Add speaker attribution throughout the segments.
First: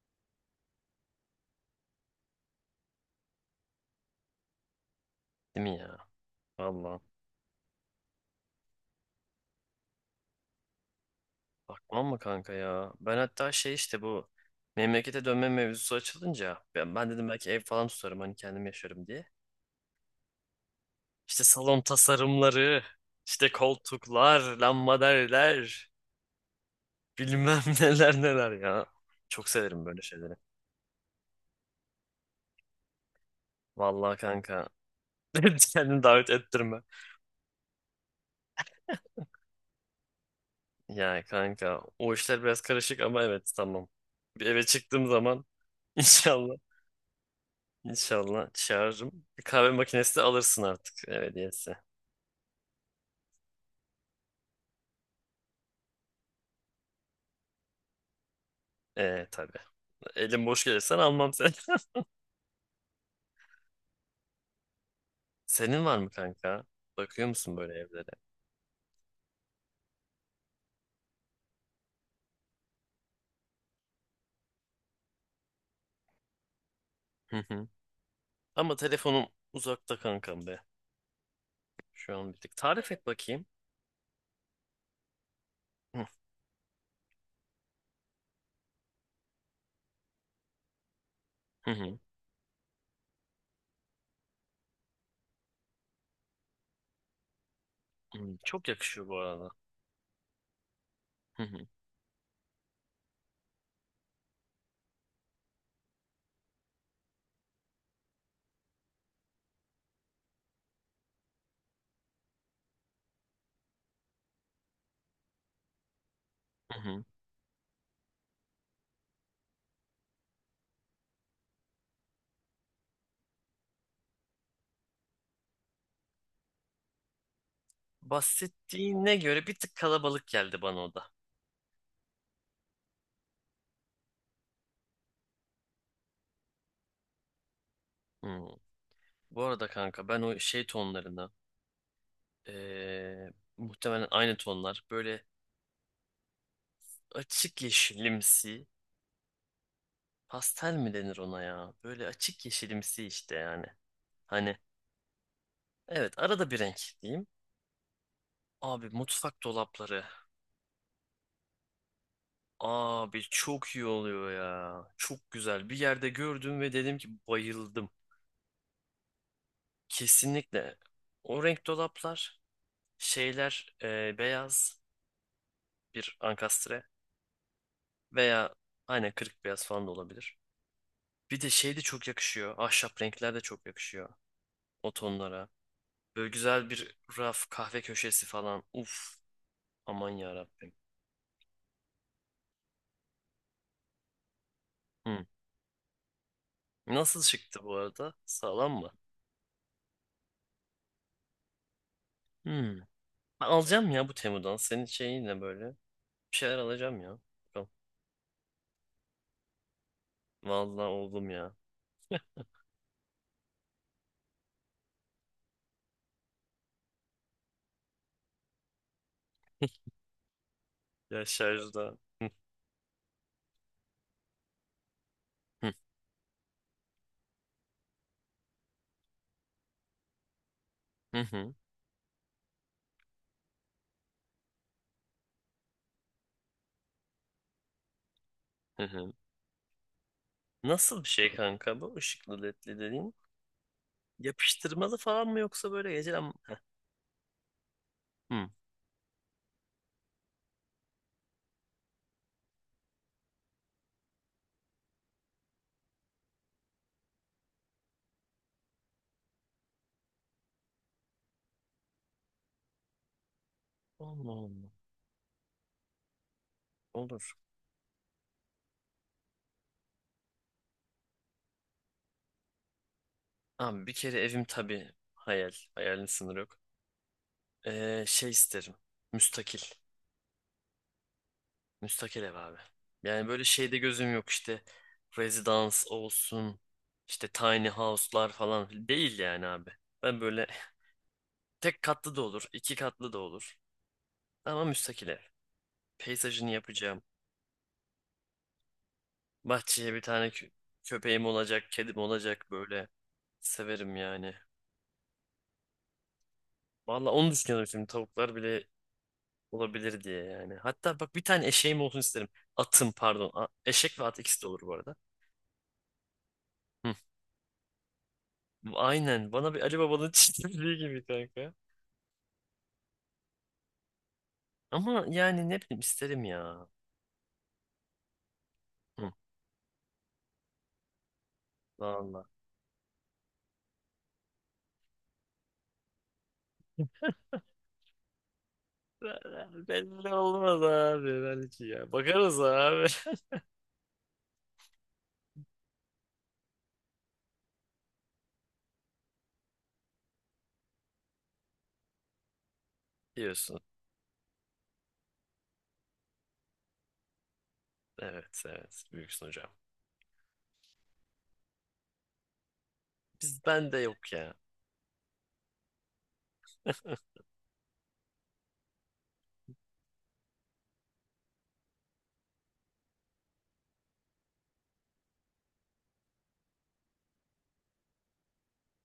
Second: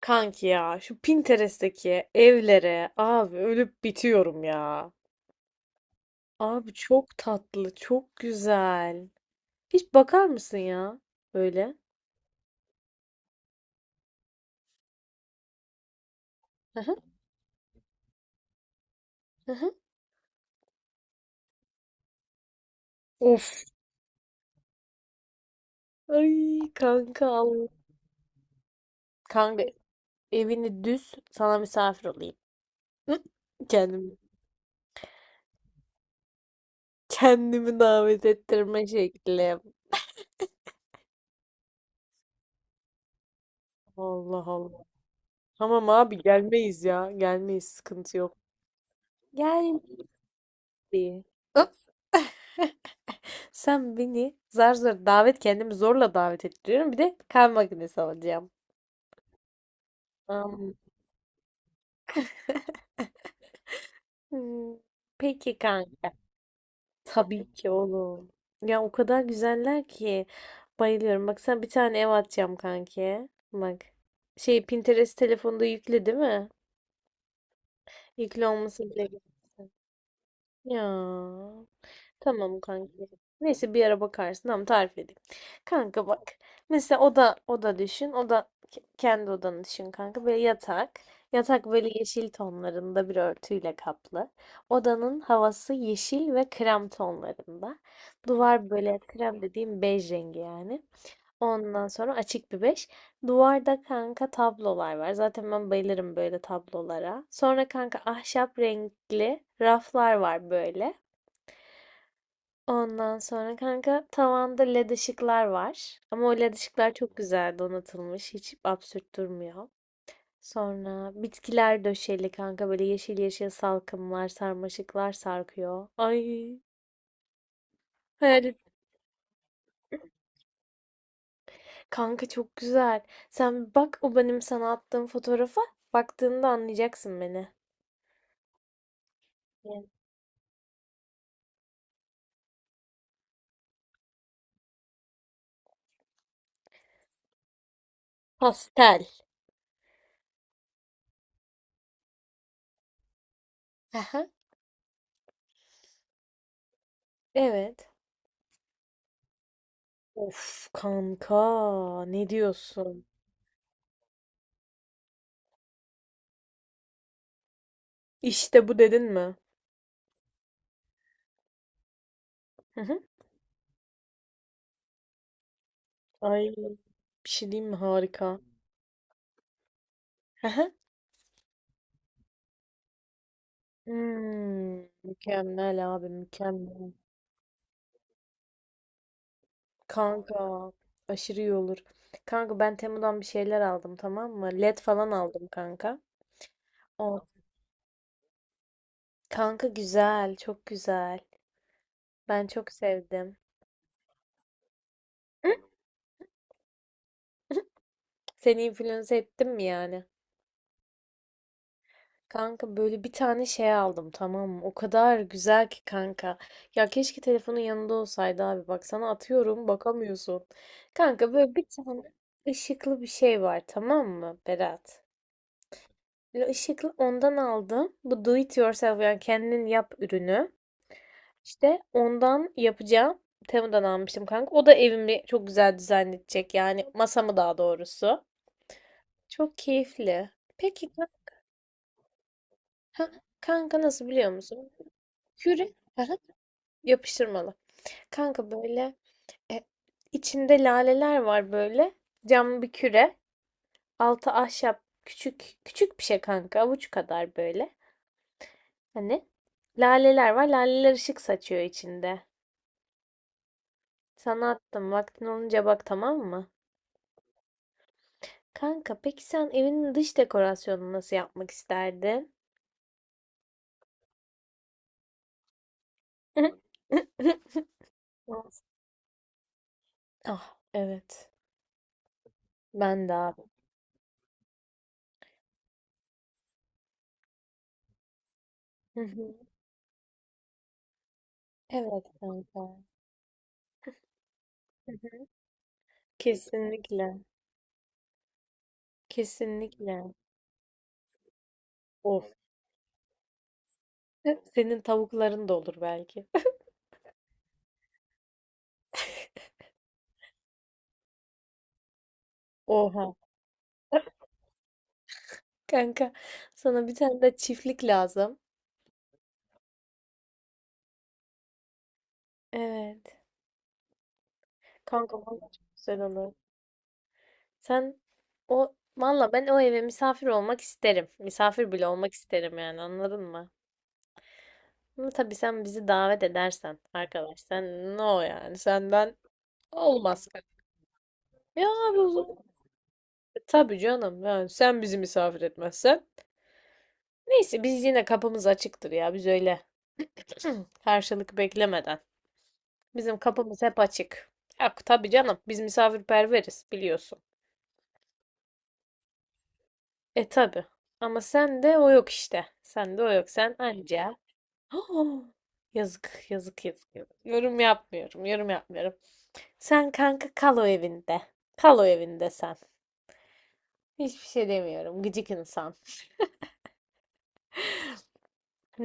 Speaker 1: Kanki ya şu Pinterest'teki evlere abi ölüp bitiyorum ya.
Speaker 2: Değil mi ya?
Speaker 1: Abi
Speaker 2: Valla.
Speaker 1: çok tatlı, çok güzel. Hiç bakar mısın ya böyle?
Speaker 2: Bakmam mı kanka ya? Ben hatta şey işte bu memlekete dönme mevzusu açılınca
Speaker 1: Hı
Speaker 2: ben,
Speaker 1: hı,
Speaker 2: ben dedim belki ev falan tutarım hani kendim yaşarım diye.
Speaker 1: hı hı.
Speaker 2: İşte salon tasarımları, işte
Speaker 1: Of.
Speaker 2: koltuklar, lambaderler,
Speaker 1: Ay kanka al.
Speaker 2: bilmem neler neler ya. Çok
Speaker 1: Kanka
Speaker 2: severim böyle şeyleri.
Speaker 1: evini düz sana misafir olayım. Hı? Kendimi,
Speaker 2: Vallahi kanka. Kendini davet ettirme.
Speaker 1: kendimi davet ettirme şekli.
Speaker 2: Ya kanka o işler biraz karışık ama evet tamam.
Speaker 1: Allah
Speaker 2: Bir eve
Speaker 1: Allah.
Speaker 2: çıktığım zaman
Speaker 1: Tamam abi
Speaker 2: inşallah
Speaker 1: gelmeyiz ya. Gelmeyiz sıkıntı yok.
Speaker 2: İnşallah çağırırım. Bir kahve makinesi de alırsın artık ev
Speaker 1: Gel.
Speaker 2: hediyesi.
Speaker 1: Sen beni zar zor davet kendimi zorla davet ettiriyorum. Bir de kahve makinesi alacağım.
Speaker 2: Tabii. Elim boş
Speaker 1: Am,
Speaker 2: gelirsen almam seni.
Speaker 1: hmm, Peki
Speaker 2: Senin var mı
Speaker 1: kanka.
Speaker 2: kanka? Bakıyor
Speaker 1: Tabii
Speaker 2: musun
Speaker 1: ki
Speaker 2: böyle evlere?
Speaker 1: oğlum. Ya o kadar güzeller ki bayılıyorum. Bak sen bir tane ev atacağım kanki. Bak. Şey Pinterest telefonda yükle değil mi?
Speaker 2: Hı hı.
Speaker 1: Yükle
Speaker 2: Ama
Speaker 1: olması bile
Speaker 2: telefonum
Speaker 1: güzel.
Speaker 2: uzakta kankam be.
Speaker 1: Ya.
Speaker 2: Şu an bir tık.
Speaker 1: Tamam kanka.
Speaker 2: Tarif et bakayım.
Speaker 1: Neyse bir ara bakarsın. Tamam tarif edeyim.
Speaker 2: Hı
Speaker 1: Kanka bak. Mesela oda oda düşün. Kendi odanı düşün kanka. Böyle yatak. Yatak
Speaker 2: hı.
Speaker 1: böyle
Speaker 2: Hı.
Speaker 1: yeşil tonlarında bir örtüyle kaplı. Odanın havası yeşil ve krem tonlarında.
Speaker 2: Hı, çok
Speaker 1: Duvar böyle
Speaker 2: yakışıyor bu
Speaker 1: krem
Speaker 2: arada.
Speaker 1: dediğim bej rengi yani.
Speaker 2: Hı hı.
Speaker 1: Ondan sonra açık bir beş. Duvarda kanka tablolar var. Zaten ben bayılırım böyle tablolara. Sonra kanka ahşap renkli raflar var böyle. Ondan sonra kanka tavanda led ışıklar var. Ama o led
Speaker 2: Hı
Speaker 1: ışıklar
Speaker 2: hı.
Speaker 1: çok güzel donatılmış. Hiç absürt durmuyor. Sonra bitkiler döşeli kanka böyle yeşil yeşil salkımlar, sarmaşıklar sarkıyor. Ay hayal et.
Speaker 2: Bahsettiğine göre bir tık kalabalık geldi bana o da.
Speaker 1: Kanka çok güzel. Sen bir bak o benim sana attığım fotoğrafa baktığında anlayacaksın beni.
Speaker 2: Hı. Bu arada
Speaker 1: Evet.
Speaker 2: kanka ben o şey tonlarına ee, muhtemelen aynı tonlar böyle açık yeşilimsi.
Speaker 1: Pastel.
Speaker 2: Pastel mi denir ona ya? Böyle açık yeşilimsi işte yani.
Speaker 1: Aha.
Speaker 2: Hani evet arada bir renk diyeyim.
Speaker 1: Evet.
Speaker 2: Abi mutfak dolapları.
Speaker 1: Of kanka ne diyorsun?
Speaker 2: Abi çok iyi oluyor ya. Çok güzel. Bir yerde gördüm ve dedim ki bayıldım.
Speaker 1: İşte bu dedin mi?
Speaker 2: Kesinlikle. O renk dolaplar
Speaker 1: Hı hı.
Speaker 2: şeyler beyaz bir
Speaker 1: Ay bir
Speaker 2: ankastre
Speaker 1: şey diyeyim mi? Harika.
Speaker 2: veya aynen kırık beyaz falan da olabilir.
Speaker 1: Aha.
Speaker 2: Bir de şey de çok yakışıyor. Ahşap renkler de çok yakışıyor
Speaker 1: Hmm,
Speaker 2: o tonlara.
Speaker 1: mükemmel abi
Speaker 2: Böyle güzel
Speaker 1: mükemmel.
Speaker 2: bir raf kahve köşesi falan. Uf. Aman ya
Speaker 1: Kanka
Speaker 2: Rabbim.
Speaker 1: aşırı iyi olur. Kanka ben Temu'dan bir şeyler aldım tamam mı? LED falan aldım kanka. O
Speaker 2: Nasıl çıktı bu arada? Sağlam mı?
Speaker 1: kanka güzel çok güzel. Ben çok
Speaker 2: Hmm.
Speaker 1: sevdim.
Speaker 2: Ben alacağım ya bu Temu'dan. Senin şeyinle
Speaker 1: Hı?
Speaker 2: böyle. Bir şeyler alacağım ya. Bakalım.
Speaker 1: Seni influence ettim mi yani?
Speaker 2: Vallahi oldum ya.
Speaker 1: Kanka böyle bir tane şey aldım tamam mı? O kadar güzel ki kanka. Ya keşke telefonun yanında olsaydı abi. Bak sana atıyorum bakamıyorsun.
Speaker 2: Ya
Speaker 1: Kanka böyle bir
Speaker 2: şarjda.
Speaker 1: tane
Speaker 2: Hı,
Speaker 1: ışıklı bir şey var tamam mı Berat?
Speaker 2: hı,
Speaker 1: Böyle ışıklı ondan aldım. Bu do it yourself yani kendin yap ürünü.
Speaker 2: hı, hı,
Speaker 1: İşte ondan yapacağım. Temu'dan almıştım kanka. O da evimi çok güzel dizayn edecek. Yani masamı daha doğrusu.
Speaker 2: hı, hı.
Speaker 1: Çok keyifli. Peki
Speaker 2: Nasıl
Speaker 1: kan-
Speaker 2: bir şey kanka bu? Işıklı ledli
Speaker 1: ha,
Speaker 2: dediğin.
Speaker 1: kanka nasıl biliyor musun?
Speaker 2: Yapıştırmalı falan mı yoksa
Speaker 1: Küre
Speaker 2: böyle gece.
Speaker 1: aha, yapıştırmalı.
Speaker 2: Hmm.
Speaker 1: Kanka böyle e, içinde laleler var böyle. Cam bir küre. Altı ahşap. Küçük küçük bir şey kanka. Avuç kadar böyle. Hani laleler var. Laleler ışık saçıyor içinde.
Speaker 2: Allah
Speaker 1: Sana
Speaker 2: Allah.
Speaker 1: attım. Vaktin olunca bak tamam mı?
Speaker 2: Olur.
Speaker 1: Kanka peki sen evinin dış dekorasyonunu nasıl yapmak isterdin?
Speaker 2: Abi bir kere evim tabii hayal. Hayalin sınırı yok. Şey isterim. Müstakil.
Speaker 1: Ah evet.
Speaker 2: Müstakil ev abi.
Speaker 1: Ben de
Speaker 2: Yani
Speaker 1: abi.
Speaker 2: böyle şeyde gözüm yok işte residence olsun işte tiny house'lar falan
Speaker 1: Hı
Speaker 2: değil
Speaker 1: hı.
Speaker 2: yani abi. Ben böyle tek
Speaker 1: Evet
Speaker 2: katlı da olur, iki
Speaker 1: kanka.
Speaker 2: katlı da olur ama
Speaker 1: Hı
Speaker 2: müstakil ev.
Speaker 1: hı.
Speaker 2: Peyzajını yapacağım.
Speaker 1: Kesinlikle.
Speaker 2: Bahçeye bir
Speaker 1: Kesinlikle.
Speaker 2: tane köpeğim olacak, kedim
Speaker 1: Of.
Speaker 2: olacak böyle. Severim yani.
Speaker 1: Senin tavukların da olur belki.
Speaker 2: Valla onu düşünüyorum şimdi tavuklar bile olabilir diye yani. Hatta bak bir tane eşeğim olsun isterim. Atım
Speaker 1: Oha.
Speaker 2: pardon. Eşek ve at ikisi de olur bu arada.
Speaker 1: Kanka sana bir
Speaker 2: Hı.
Speaker 1: tane de çiftlik lazım.
Speaker 2: Aynen. Bana bir Ali Baba'nın çizdiği gibi kanka.
Speaker 1: Evet.
Speaker 2: Ama
Speaker 1: Kanka valla
Speaker 2: yani ne
Speaker 1: çok
Speaker 2: bileyim
Speaker 1: güzel
Speaker 2: isterim
Speaker 1: olur.
Speaker 2: ya.
Speaker 1: Sen o
Speaker 2: Hı,
Speaker 1: valla ben o eve misafir olmak isterim. Misafir bile olmak
Speaker 2: valla.
Speaker 1: isterim yani anladın mı? Ama tabii sen bizi davet edersen arkadaş sen no yani senden
Speaker 2: Be- Belli
Speaker 1: olmaz.
Speaker 2: olmaz abi belki
Speaker 1: Ya
Speaker 2: ya.
Speaker 1: abi o zaman-
Speaker 2: Bakarız abi.
Speaker 1: tabii canım yani sen bizi misafir etmezsen. Neyse biz yine kapımız açıktır ya biz öyle. Karşılık beklemeden. Bizim
Speaker 2: Diyorsun.
Speaker 1: kapımız hep açık. Yok tabii canım. Biz misafirperveriz biliyorsun.
Speaker 2: Evet evet büyüksün hocam.
Speaker 1: E tabii. Ama sen de o yok işte. Sen de o yok.
Speaker 2: Biz
Speaker 1: Sen
Speaker 2: bende yok
Speaker 1: anca.
Speaker 2: ya.
Speaker 1: Yazık, yazık, yazık, yazık. Yorum yapmıyorum, yorum yapmıyorum. Sen kanka kal o evinde. Kal o evinde sen. Hiçbir şey demiyorum. Gıcık insan.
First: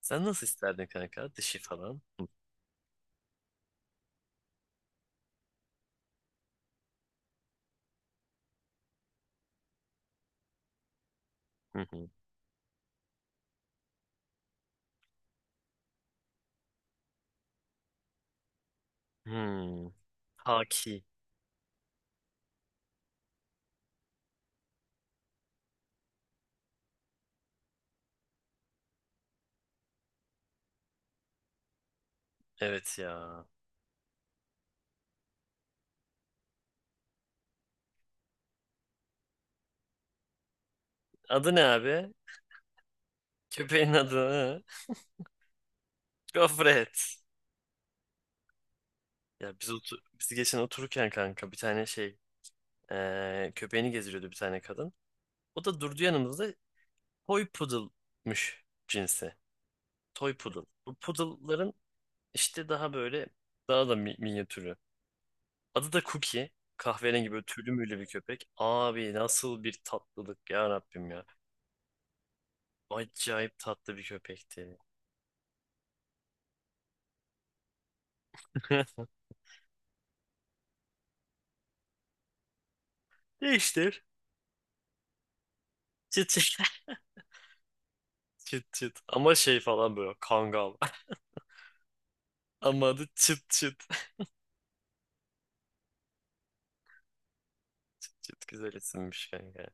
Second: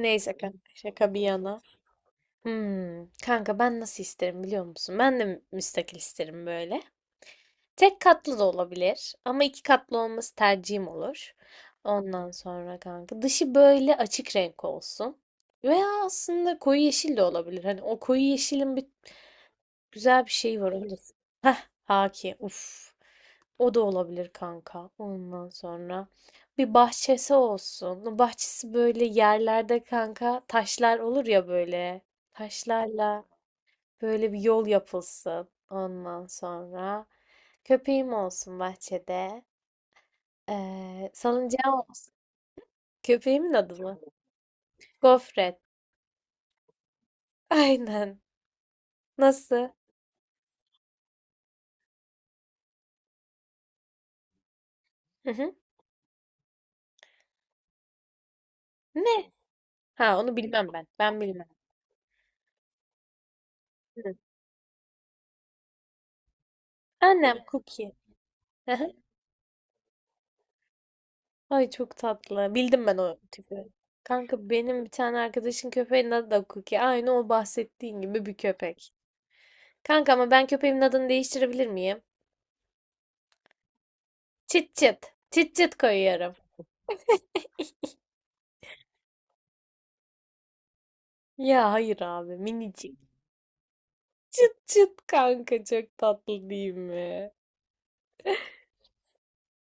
Speaker 2: Sen nasıl
Speaker 1: kanka
Speaker 2: isterdin
Speaker 1: şaka bir
Speaker 2: kanka? Dişi
Speaker 1: yana.
Speaker 2: falan.
Speaker 1: Kanka ben nasıl isterim biliyor musun? Ben de müstakil isterim böyle. Tek katlı da olabilir ama iki katlı olması tercihim olur.
Speaker 2: Hı hı.
Speaker 1: Ondan sonra kanka dışı böyle açık renk olsun. Veya aslında koyu yeşil de olabilir. Hani o koyu yeşilin bir
Speaker 2: Hmm.
Speaker 1: güzel bir şeyi var. Onu da...
Speaker 2: Haki.
Speaker 1: Heh, haki. Uf. O da olabilir kanka. Ondan sonra bir bahçesi olsun. O bahçesi böyle yerlerde kanka taşlar olur ya böyle.
Speaker 2: Evet
Speaker 1: Taşlarla
Speaker 2: ya.
Speaker 1: böyle bir yol yapılsın ondan sonra. Köpeğim olsun bahçede.
Speaker 2: Adı ne
Speaker 1: Salıncağım
Speaker 2: abi?
Speaker 1: olsun. Köpeğimin adı
Speaker 2: Köpeğin
Speaker 1: mı?
Speaker 2: adı. Hı?
Speaker 1: Gofret.
Speaker 2: Gofret.
Speaker 1: Aynen.
Speaker 2: Ya
Speaker 1: Nasıl?
Speaker 2: biz geçen otururken kanka bir tane şey köpeğini gezdiriyordu bir tane kadın.
Speaker 1: Hı hı.
Speaker 2: O da durdu yanımızda. Toy poodle'mış
Speaker 1: Ne?
Speaker 2: cinsi.
Speaker 1: Ha
Speaker 2: Toy
Speaker 1: onu
Speaker 2: Poodle.
Speaker 1: bilmem ben.
Speaker 2: Bu
Speaker 1: Ben bilmem.
Speaker 2: poodle'ların işte daha böyle daha da
Speaker 1: Hı.
Speaker 2: minyatürü. Adı da Cookie. Kahverengi
Speaker 1: Annem
Speaker 2: böyle tüylü
Speaker 1: Cookie.
Speaker 2: müylü bir köpek.
Speaker 1: Hı hı.
Speaker 2: Abi nasıl bir tatlılık ya Rabbim ya.
Speaker 1: Ay çok tatlı. Bildim ben o
Speaker 2: Acayip
Speaker 1: tipi.
Speaker 2: tatlı bir
Speaker 1: Kanka
Speaker 2: köpekti.
Speaker 1: benim bir tane arkadaşın köpeğinin adı da Cookie. Aynı o bahsettiğin gibi bir köpek. Kanka ama ben köpeğimin adını değiştirebilir miyim?
Speaker 2: Değiştir.
Speaker 1: Çıt çıt. Çıt çıt
Speaker 2: Çıt
Speaker 1: koyuyorum.
Speaker 2: çıt. Çıt çıt. Ama şey falan böyle kangal.
Speaker 1: Ya hayır abi
Speaker 2: Ama
Speaker 1: minicik.
Speaker 2: adı çıt çıt.
Speaker 1: Çıt çıt kanka çok tatlı değil mi?
Speaker 2: Çıt çıt güzel isimmiş kanka.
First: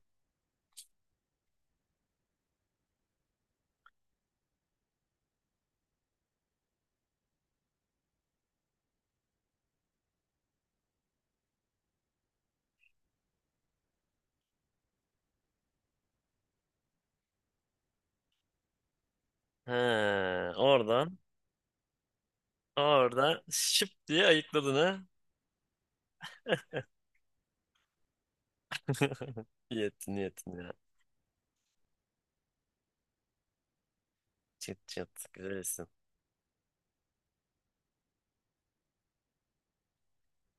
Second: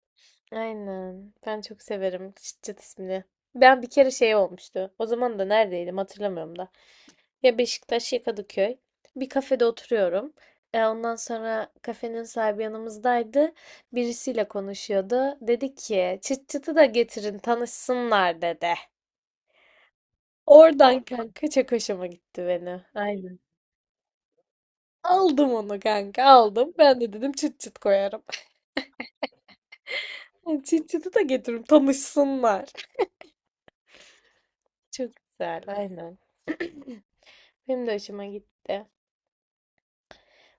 Speaker 1: Aynen. Ben çok severim çıt çıt ismini. Ben bir kere şey olmuştu. O zaman da neredeydim hatırlamıyorum da. Ya Beşiktaş ya Kadıköy. Bir kafede oturuyorum. Ondan sonra kafenin sahibi yanımızdaydı. Birisiyle konuşuyordu. Dedi ki çıt çıtı da getirin tanışsınlar dedi.
Speaker 2: He,
Speaker 1: Oradan
Speaker 2: oradan
Speaker 1: kanka çok hoşuma gitti beni. Aynen.
Speaker 2: oradan şıp diye ayıkladın ha.
Speaker 1: Aldım onu kanka aldım. Ben de dedim çıt çıt koyarım.
Speaker 2: İyi ettin iyi ettin
Speaker 1: Yani
Speaker 2: ya.
Speaker 1: Cicit'i de getirip tanışsınlar.
Speaker 2: Çıt
Speaker 1: Çok
Speaker 2: çıt güzel
Speaker 1: güzel,
Speaker 2: isim.
Speaker 1: aynen. Benim de hoşuma gitti.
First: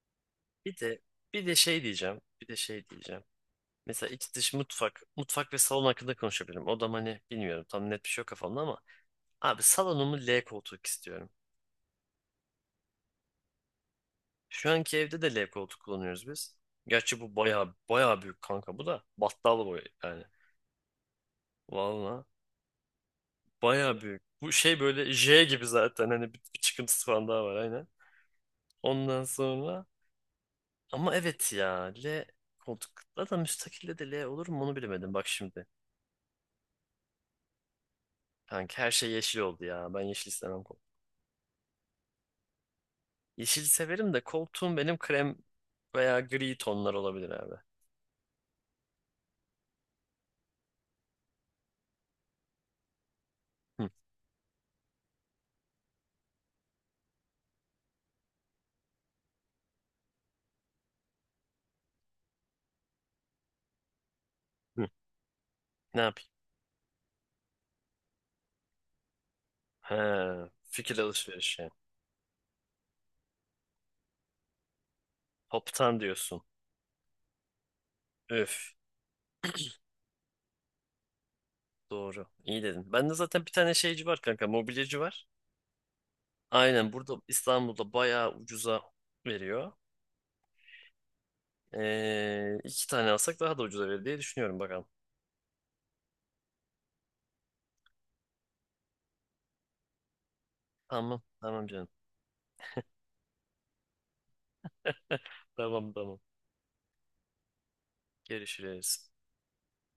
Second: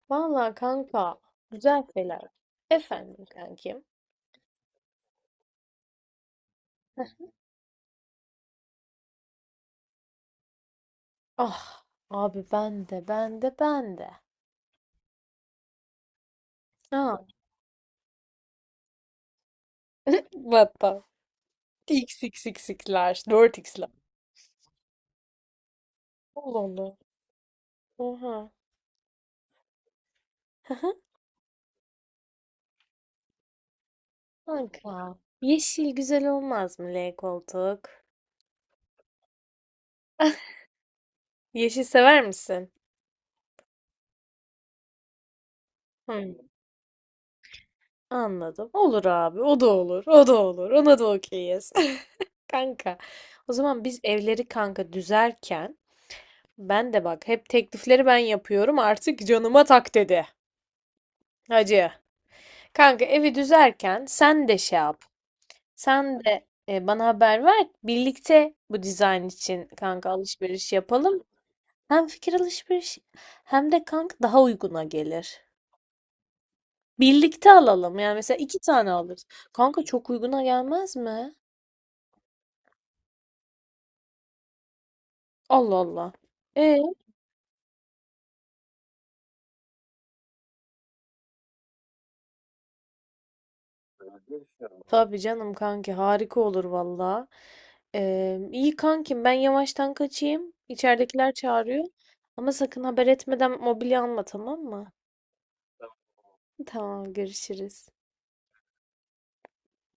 Speaker 1: Vallahi
Speaker 2: Bir de
Speaker 1: kanka,
Speaker 2: bir de
Speaker 1: güzel
Speaker 2: şey
Speaker 1: şeyler.
Speaker 2: diyeceğim. Bir de şey diyeceğim.
Speaker 1: Efendim kankim.
Speaker 2: Mesela iç dış mutfak ve salon hakkında konuşabilirim. Odam hani bilmiyorum tam net bir şey yok kafamda ama abi salonumu L koltuk istiyorum.
Speaker 1: Ah, abi ben de, ben de, ben de.
Speaker 2: Şu anki evde de L koltuk kullanıyoruz biz. Gerçi
Speaker 1: Ha,
Speaker 2: bu baya baya büyük kanka bu da battal boy yani.
Speaker 1: hatta
Speaker 2: Valla
Speaker 1: XXX'ler, 4X'ler.
Speaker 2: baya büyük. Bu şey böyle J gibi zaten hani bir,
Speaker 1: Allah
Speaker 2: bir
Speaker 1: Allah.
Speaker 2: çıkıntısı falan daha var aynen.
Speaker 1: Oha.
Speaker 2: Ondan sonra ama evet ya L koltuk da müstakilde de L olur mu onu bilemedim
Speaker 1: Kanka,
Speaker 2: bak şimdi.
Speaker 1: yeşil güzel olmaz mı L koltuk?
Speaker 2: Kanka her şey yeşil oldu ya. Ben yeşil istemem.
Speaker 1: Yeşil sever misin?
Speaker 2: Yeşili severim de koltuğum benim krem veya
Speaker 1: Hı,
Speaker 2: gri tonlar olabilir abi.
Speaker 1: anladım. Olur abi, o da olur, o da olur. Ona da okeyiz. Kanka, o zaman
Speaker 2: Hı,
Speaker 1: biz evleri kanka düzerken ben de bak hep teklifleri ben yapıyorum artık canıma tak dedi. Hacı. Kanka evi düzerken sen de şey
Speaker 2: hı.
Speaker 1: yap.
Speaker 2: Ne
Speaker 1: Sen
Speaker 2: yapayım?
Speaker 1: de bana haber ver. Birlikte bu dizayn için kanka
Speaker 2: He,
Speaker 1: alışveriş
Speaker 2: fikir
Speaker 1: yapalım.
Speaker 2: alışverişi.
Speaker 1: Hem fikir alışveriş hem de kanka daha uyguna gelir.
Speaker 2: Toptan diyorsun.
Speaker 1: Birlikte alalım. Yani mesela iki
Speaker 2: Üf.
Speaker 1: tane alırız. Kanka çok uyguna gelmez mi?
Speaker 2: Doğru. İyi dedin. Bende zaten bir tane şeyci var kanka. Mobilyacı var.
Speaker 1: Allah Allah. E
Speaker 2: Aynen burada İstanbul'da bayağı ucuza veriyor. İki tane alsak daha da ucuza verir diye düşünüyorum bakalım.
Speaker 1: Tabii canım kanki harika olur valla. İyi kankim ben yavaştan kaçayım.
Speaker 2: Tamam.
Speaker 1: İçeridekiler
Speaker 2: Tamam
Speaker 1: çağırıyor.
Speaker 2: canım.
Speaker 1: Ama sakın haber etmeden mobilya alma tamam mı?
Speaker 2: Tamam tamam.
Speaker 1: Tamam görüşürüz.
Speaker 2: Görüşürüz.